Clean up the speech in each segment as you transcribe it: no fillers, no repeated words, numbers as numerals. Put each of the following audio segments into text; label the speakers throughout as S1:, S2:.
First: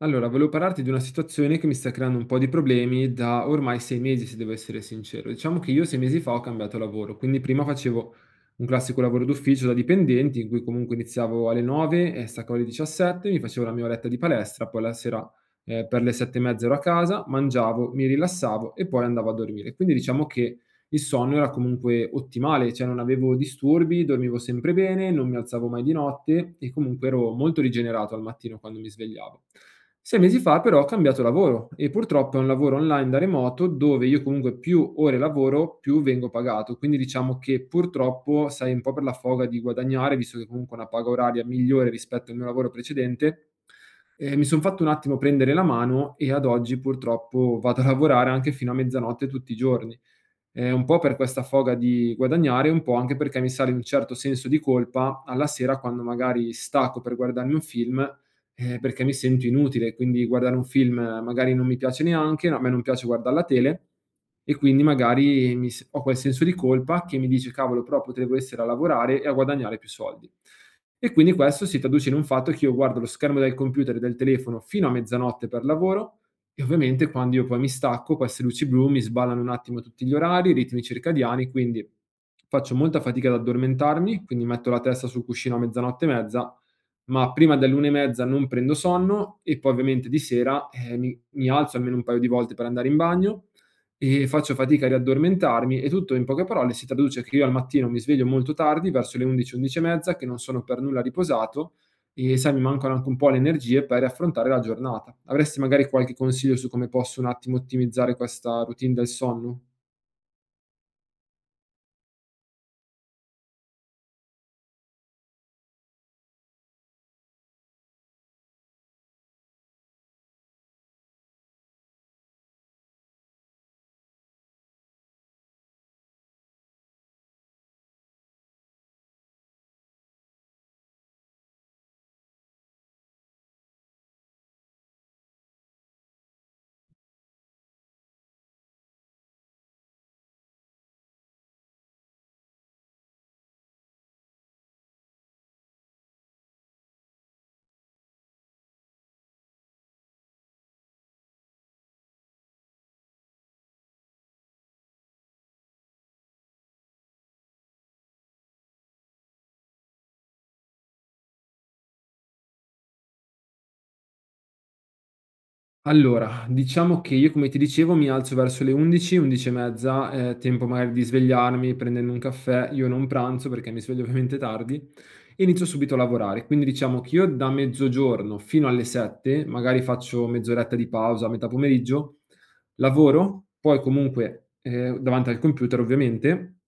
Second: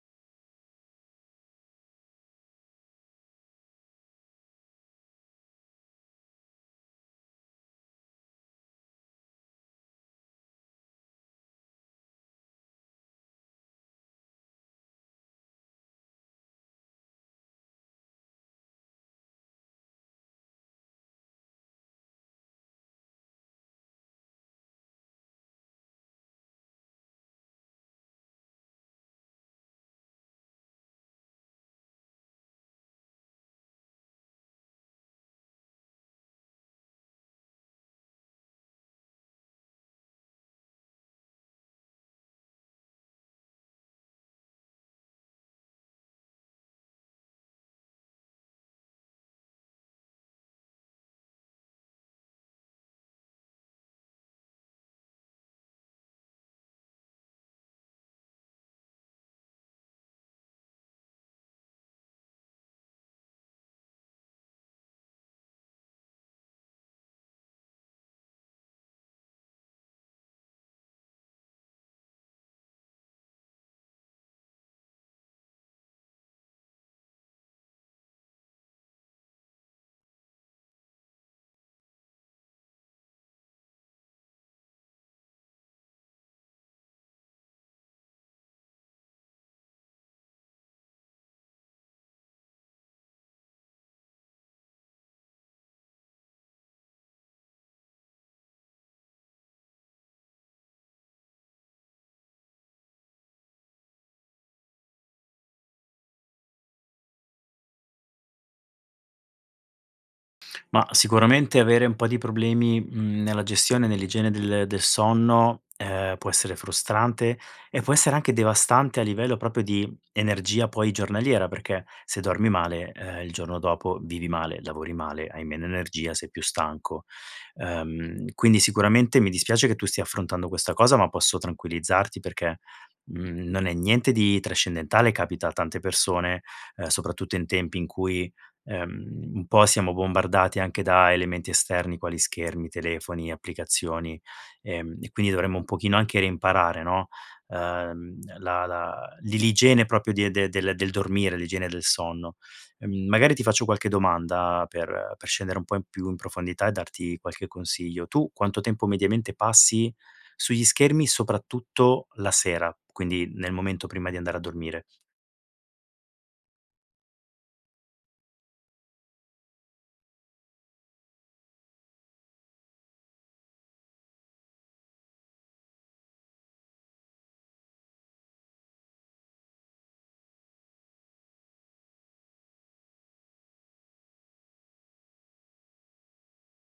S1: Allora, volevo parlarti di una situazione che mi sta creando un po' di problemi da ormai 6 mesi, se devo essere sincero. Diciamo che io 6 mesi fa ho cambiato lavoro, quindi prima facevo un classico lavoro d'ufficio da dipendenti, in cui comunque iniziavo alle 9 e staccavo alle 17, mi facevo la mia oretta di palestra, poi la sera per le 7 e mezza ero a casa, mangiavo, mi rilassavo e poi andavo a dormire. Quindi diciamo che il sonno era comunque ottimale, cioè non avevo disturbi, dormivo sempre bene, non mi alzavo mai di notte e comunque ero molto rigenerato al mattino quando mi svegliavo. 6 mesi fa però ho cambiato lavoro e purtroppo è un lavoro online da remoto dove io comunque più ore lavoro, più vengo pagato. Quindi diciamo che purtroppo sai un po' per la foga di guadagnare, visto che comunque ho una paga oraria migliore rispetto al mio lavoro precedente, mi sono fatto un attimo prendere la mano e ad oggi purtroppo vado a lavorare anche fino a mezzanotte tutti i giorni. Un po' per questa foga di guadagnare, un po' anche perché mi sale un certo senso di colpa alla sera quando magari stacco per guardarmi un film, perché mi sento inutile. Quindi guardare un film magari non mi piace neanche, no, a me non piace guardar la tele e quindi magari mi s ho quel senso di colpa che mi dice: "Cavolo, però potevo essere a lavorare e a guadagnare più soldi". E quindi questo si traduce in un fatto che io guardo lo schermo del computer e del telefono fino a mezzanotte per lavoro e ovviamente quando io poi mi stacco queste luci blu mi sballano un attimo tutti gli orari, i ritmi circadiani, quindi faccio molta fatica ad addormentarmi, quindi metto la testa sul cuscino a mezzanotte e mezza, ma prima dell'una e mezza non prendo sonno e poi ovviamente di sera, mi alzo almeno un paio di volte per andare in bagno e faccio fatica a riaddormentarmi e tutto in poche parole si traduce che io al mattino mi sveglio molto tardi, verso le 11, 11 e mezza, che non sono per nulla riposato e sai mi mancano anche un po' le energie per affrontare la giornata. Avresti magari qualche consiglio su come posso un attimo ottimizzare questa routine del sonno?
S2: Ma sicuramente avere un po' di problemi, nella gestione, nell'igiene del sonno, può essere frustrante e può essere anche devastante a livello proprio di energia poi giornaliera, perché se dormi male, il giorno dopo vivi male, lavori male, hai meno energia, sei più stanco. Quindi sicuramente mi dispiace che tu stia affrontando questa cosa, ma posso tranquillizzarti perché, non è niente di trascendentale, capita a tante persone, soprattutto in tempi in cui ehm, un po' siamo bombardati anche da elementi esterni quali schermi, telefoni, applicazioni, e quindi dovremmo un pochino anche reimparare, no, la la l'i l'igiene proprio di de del del dormire, l'igiene del sonno. Magari ti faccio qualche domanda per scendere un po' in più in profondità e darti qualche consiglio. Tu quanto tempo mediamente passi sugli schermi, soprattutto la sera, quindi nel momento prima di andare a dormire?
S1: Allora, diciamo che io come ti dicevo mi alzo verso le 11, 11 e mezza, tempo magari di svegliarmi, prendendo un caffè, io non pranzo perché mi sveglio ovviamente tardi e inizio subito a lavorare. Quindi diciamo che io da mezzogiorno fino alle 7, magari faccio mezz'oretta di pausa a metà pomeriggio, lavoro, poi comunque, davanti al computer ovviamente,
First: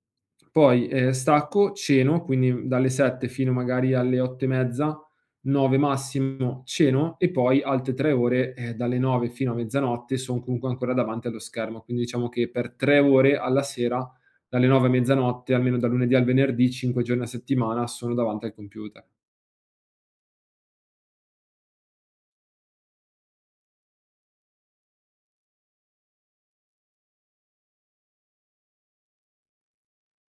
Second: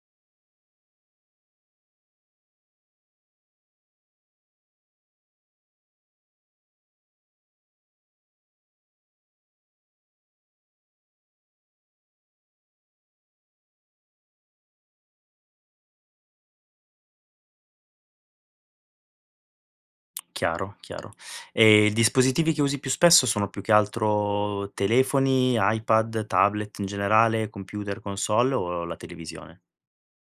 S1: poi, stacco, ceno, quindi dalle 7 fino magari alle 8 e mezza, 9 massimo ceno e poi altre 3 ore, dalle 9 fino a mezzanotte son comunque ancora davanti allo schermo. Quindi diciamo che per 3 ore alla sera dalle 9 a mezzanotte, almeno da lunedì al venerdì, 5 giorni a settimana, sono davanti al computer.
S2: Chiaro, chiaro. E i dispositivi che usi più spesso sono più che altro telefoni, iPad, tablet in generale, computer, console o la televisione?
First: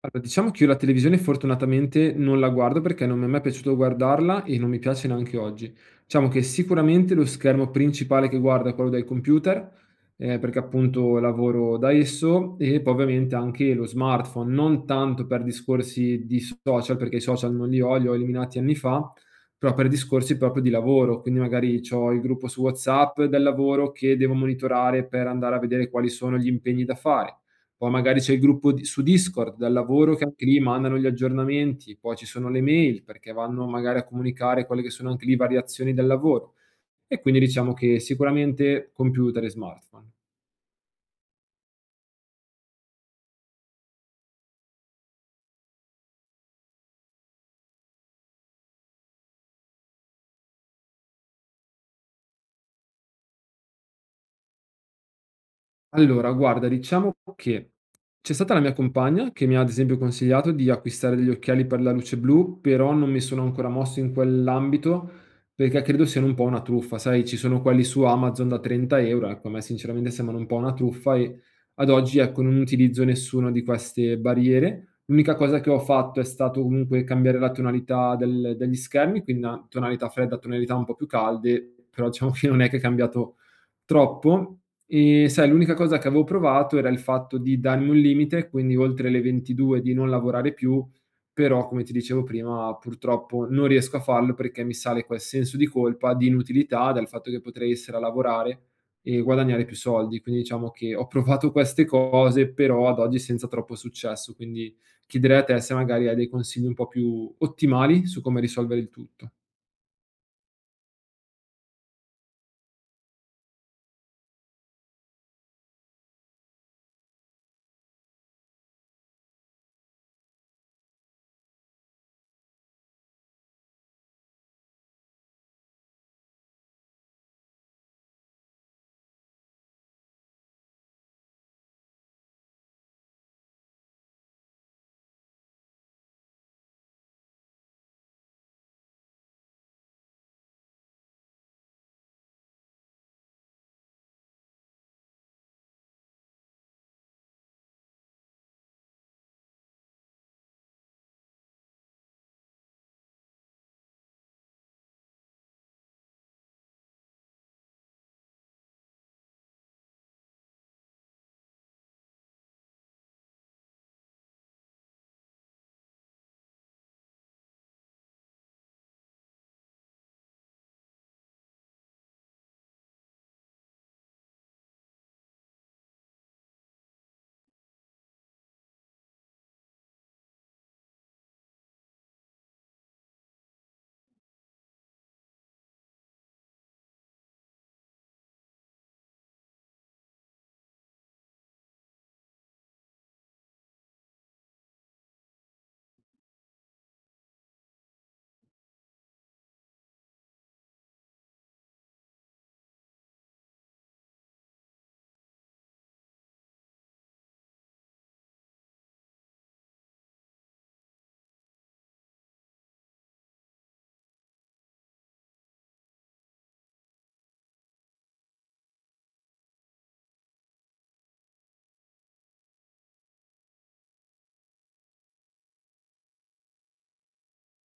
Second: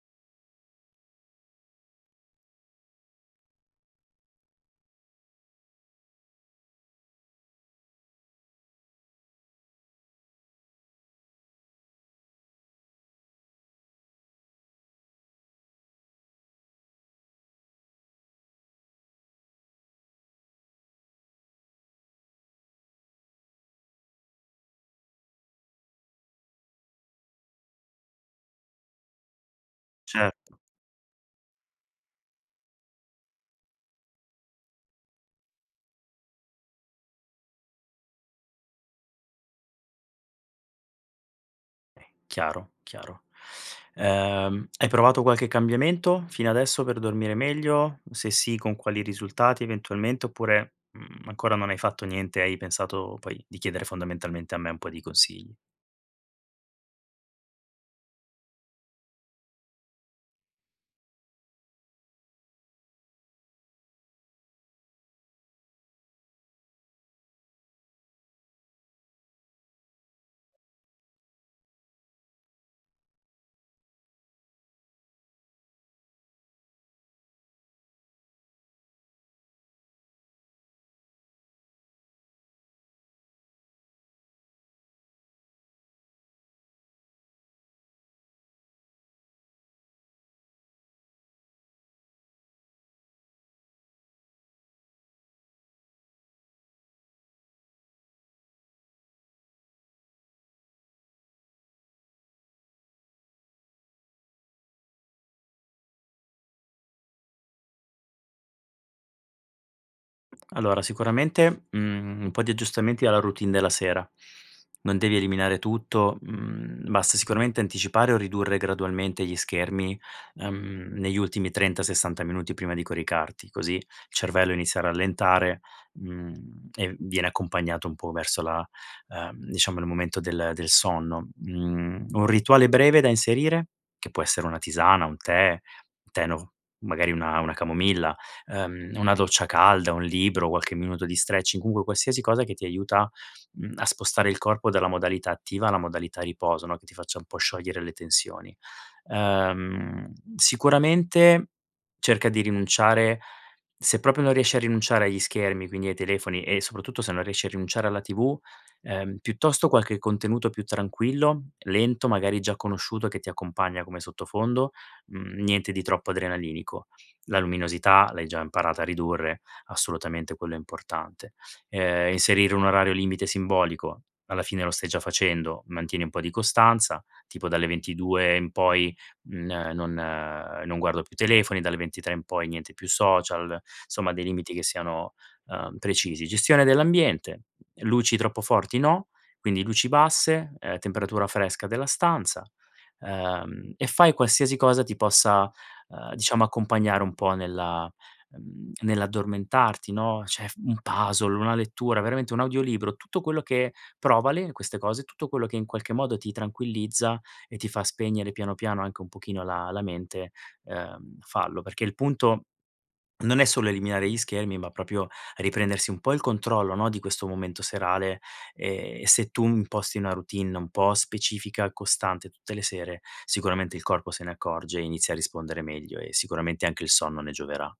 S1: Allora, diciamo che io la televisione fortunatamente non la guardo perché non mi è mai piaciuto guardarla e non mi piace neanche oggi. Diciamo che sicuramente lo schermo principale che guardo è quello del computer, perché appunto lavoro da esso, e poi ovviamente anche lo smartphone, non tanto per discorsi di social, perché i social non li ho, li ho eliminati anni fa, però per discorsi proprio di lavoro. Quindi magari ho il gruppo su WhatsApp del lavoro che devo monitorare per andare a vedere quali sono gli impegni da fare, poi magari c'è il gruppo di su Discord del lavoro che anche lì
S2: Certo.
S1: mandano gli aggiornamenti, poi ci sono le mail perché vanno magari a comunicare quelle che sono anche lì variazioni del lavoro. E quindi diciamo che sicuramente computer e smartphone.
S2: Chiaro, chiaro. Hai provato qualche cambiamento fino adesso per dormire meglio? Se sì, con quali risultati eventualmente? Oppure, ancora non hai fatto niente, hai pensato poi di chiedere fondamentalmente a me un po' di consigli?
S1: Allora, guarda, diciamo che c'è stata la mia compagna che mi ha ad esempio consigliato di acquistare degli occhiali per la luce blu, però non mi sono ancora mosso in quell'ambito perché credo siano un po' una truffa, sai, ci sono quelli su Amazon da 30 euro, ecco, a me sinceramente sembrano un po' una truffa e ad oggi ecco, non utilizzo nessuna di queste barriere. L'unica cosa che ho fatto è stato comunque cambiare la tonalità degli schermi, quindi una tonalità fredda, tonalità un po' più calde, però diciamo che non è che è cambiato troppo. Sai, l'unica cosa che avevo provato era il fatto di darmi un limite, quindi oltre le 22 di non lavorare più, però come ti dicevo prima purtroppo non riesco a farlo perché mi sale quel senso di colpa, di inutilità, dal fatto che potrei essere a lavorare e guadagnare più soldi. Quindi diciamo che ho provato queste cose, però ad oggi senza troppo successo, quindi chiederei a te se magari hai dei consigli un po' più ottimali su come risolvere il tutto.
S2: Allora, sicuramente, un po' di aggiustamenti alla routine della sera. Non devi eliminare tutto, basta sicuramente anticipare o ridurre gradualmente gli schermi, negli ultimi 30, 60 minuti prima di coricarti, così il cervello inizia a rallentare, mhmm, e viene accompagnato un po' verso la diciamo il momento del sonno. Mhmm, un rituale breve da inserire, che può essere una tisana, un tè no, magari una camomilla una doccia calda, un libro, qualche minuto di stretching, comunque qualsiasi cosa che ti aiuta, a spostare il corpo dalla modalità attiva alla modalità riposo, no, che ti faccia un po' sciogliere le tensioni. Sicuramente cerca di rinunciare se proprio non riesci a rinunciare agli schermi, quindi ai telefoni e soprattutto se non riesci a rinunciare alla TV, piuttosto qualche contenuto più tranquillo, lento, magari già conosciuto che ti accompagna come sottofondo, niente di troppo adrenalinico. La luminosità l'hai già imparata a ridurre, assolutamente quello è importante. Inserire un orario limite simbolico, alla fine lo stai già facendo, mantieni un po' di costanza, tipo dalle 22 in poi, non guardo più telefoni, dalle 23 in poi niente più social, insomma dei limiti che siano, precisi. Gestione dell'ambiente, luci troppo forti no, quindi luci basse, temperatura fresca della stanza, e fai qualsiasi cosa ti possa diciamo accompagnare un po' nell'addormentarti, no, cioè f un puzzle, una lettura, veramente un audiolibro, tutto quello che provale queste cose, tutto quello che in qualche modo ti tranquillizza e ti fa spegnere piano piano anche un pochino la mente, fallo. Perché il punto non è solo eliminare gli schermi, ma proprio riprendersi un po' il controllo, no, di questo momento serale, e se tu imposti una routine un po' specifica, costante tutte le sere, sicuramente il corpo se ne accorge e inizia a rispondere meglio e sicuramente anche il sonno ne gioverà.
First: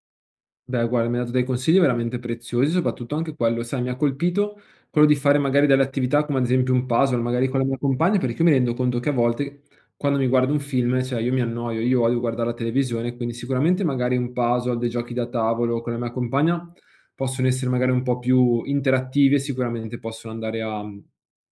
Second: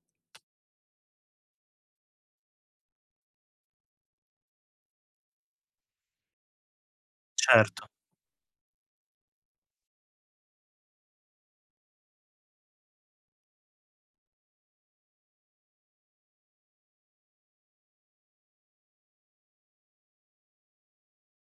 S1: Beh, guarda, mi hai dato dei consigli veramente preziosi, soprattutto anche quello, sai, mi ha colpito quello di fare magari delle attività come ad esempio un puzzle, magari con la mia
S2: Certo.
S1: compagna, perché io mi rendo conto che a volte quando mi guardo un film, cioè io mi annoio, io odio guardare la televisione, quindi sicuramente magari un puzzle, dei giochi da tavolo con la mia compagna possono essere magari un po' più interattivi e sicuramente possono andare a,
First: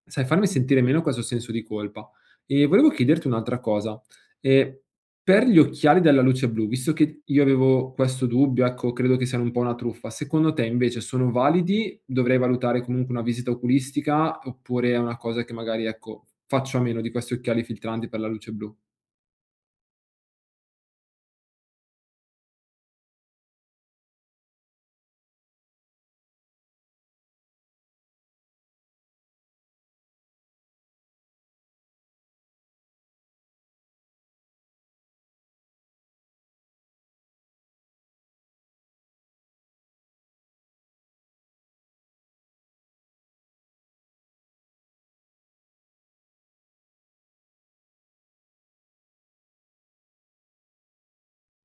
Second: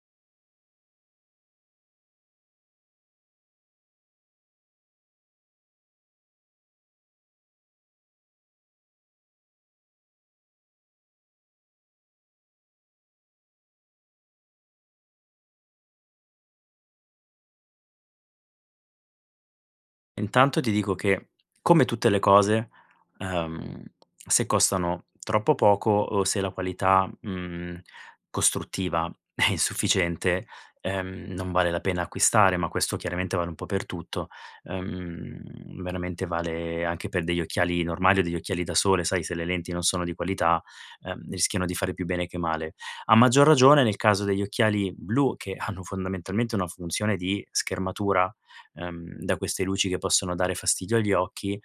S1: sai, farmi sentire meno questo senso di colpa. E volevo chiederti un'altra cosa. E per gli occhiali dalla luce blu, visto che io avevo questo dubbio, ecco, credo che siano un po' una truffa. Secondo te invece sono validi? Dovrei valutare comunque una visita oculistica oppure è una cosa che magari, ecco, faccio a meno di questi occhiali filtranti per la luce blu?
S2: Intanto ti dico che, come tutte le cose, ehm, se costano troppo poco o se la qualità, costruttiva è insufficiente, non vale la pena acquistare, ma questo chiaramente vale un po' per tutto. Veramente vale anche per degli occhiali normali o degli occhiali da sole, sai se le lenti non sono di qualità, rischiano di fare più bene che male. A maggior ragione nel caso degli occhiali blu che hanno fondamentalmente una funzione di schermatura da queste luci che possono dare fastidio agli occhi,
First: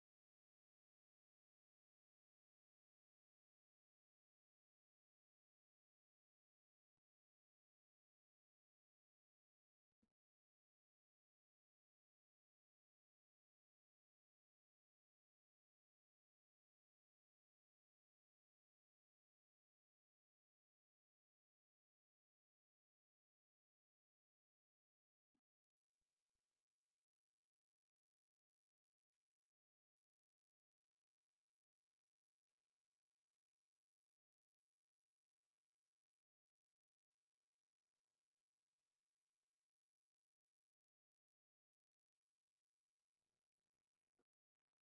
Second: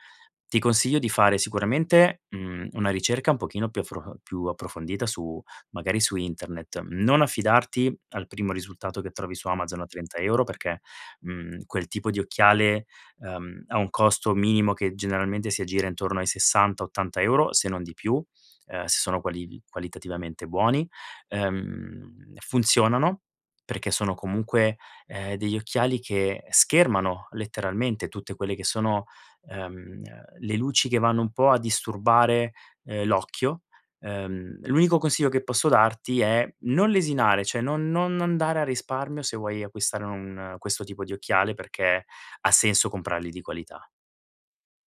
S2: ti consiglio di fare sicuramente, una ricerca un pochino più affro più approfondita su magari su internet. Non affidarti al primo risultato che trovi su Amazon a 30 € perché, quel tipo di occhiale, ha un costo minimo che generalmente si aggira intorno ai 60, 80 € se non di più, se sono qualitativamente buoni. Funzionano perché sono comunque degli occhiali che schermano letteralmente tutte quelle che sono, ehm, le luci che vanno un po' a disturbare, l'occhio. L'unico consiglio che posso darti è non lesinare, cioè non andare a risparmio se vuoi acquistare un questo tipo di occhiale, perché ha senso comprarli di qualità.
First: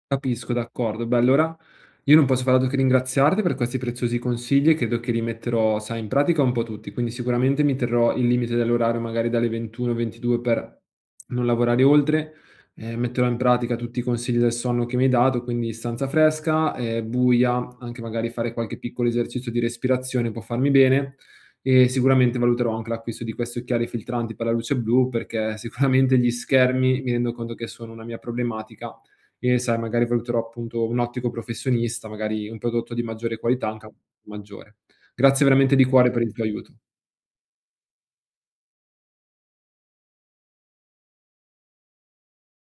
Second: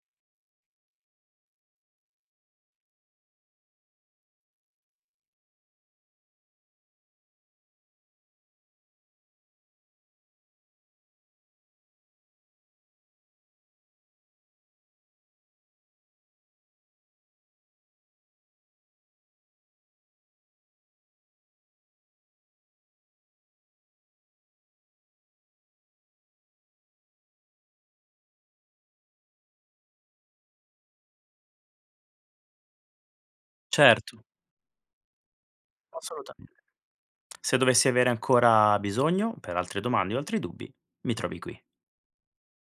S1: Capisco, d'accordo. Beh, allora io non posso far altro che ringraziarti per questi preziosi consigli e credo che li metterò, sai, in pratica un po' tutti. Quindi sicuramente mi terrò il limite dell'orario magari dalle 21-22 per non lavorare oltre. Metterò in pratica tutti i consigli del sonno che mi hai dato, quindi stanza fresca, buia, anche magari fare qualche piccolo esercizio di respirazione può farmi bene. E sicuramente valuterò anche l'acquisto di questi occhiali filtranti per la luce blu, perché sicuramente gli schermi mi rendo conto che sono una mia problematica e sai magari valuterò appunto un ottico professionista, magari un prodotto di maggiore qualità, anche
S2: Certo.
S1: maggiore. Grazie veramente di cuore per il tuo
S2: Assolutamente.
S1: aiuto.
S2: Se dovessi avere ancora bisogno per altre domande o altri dubbi, mi trovi qui.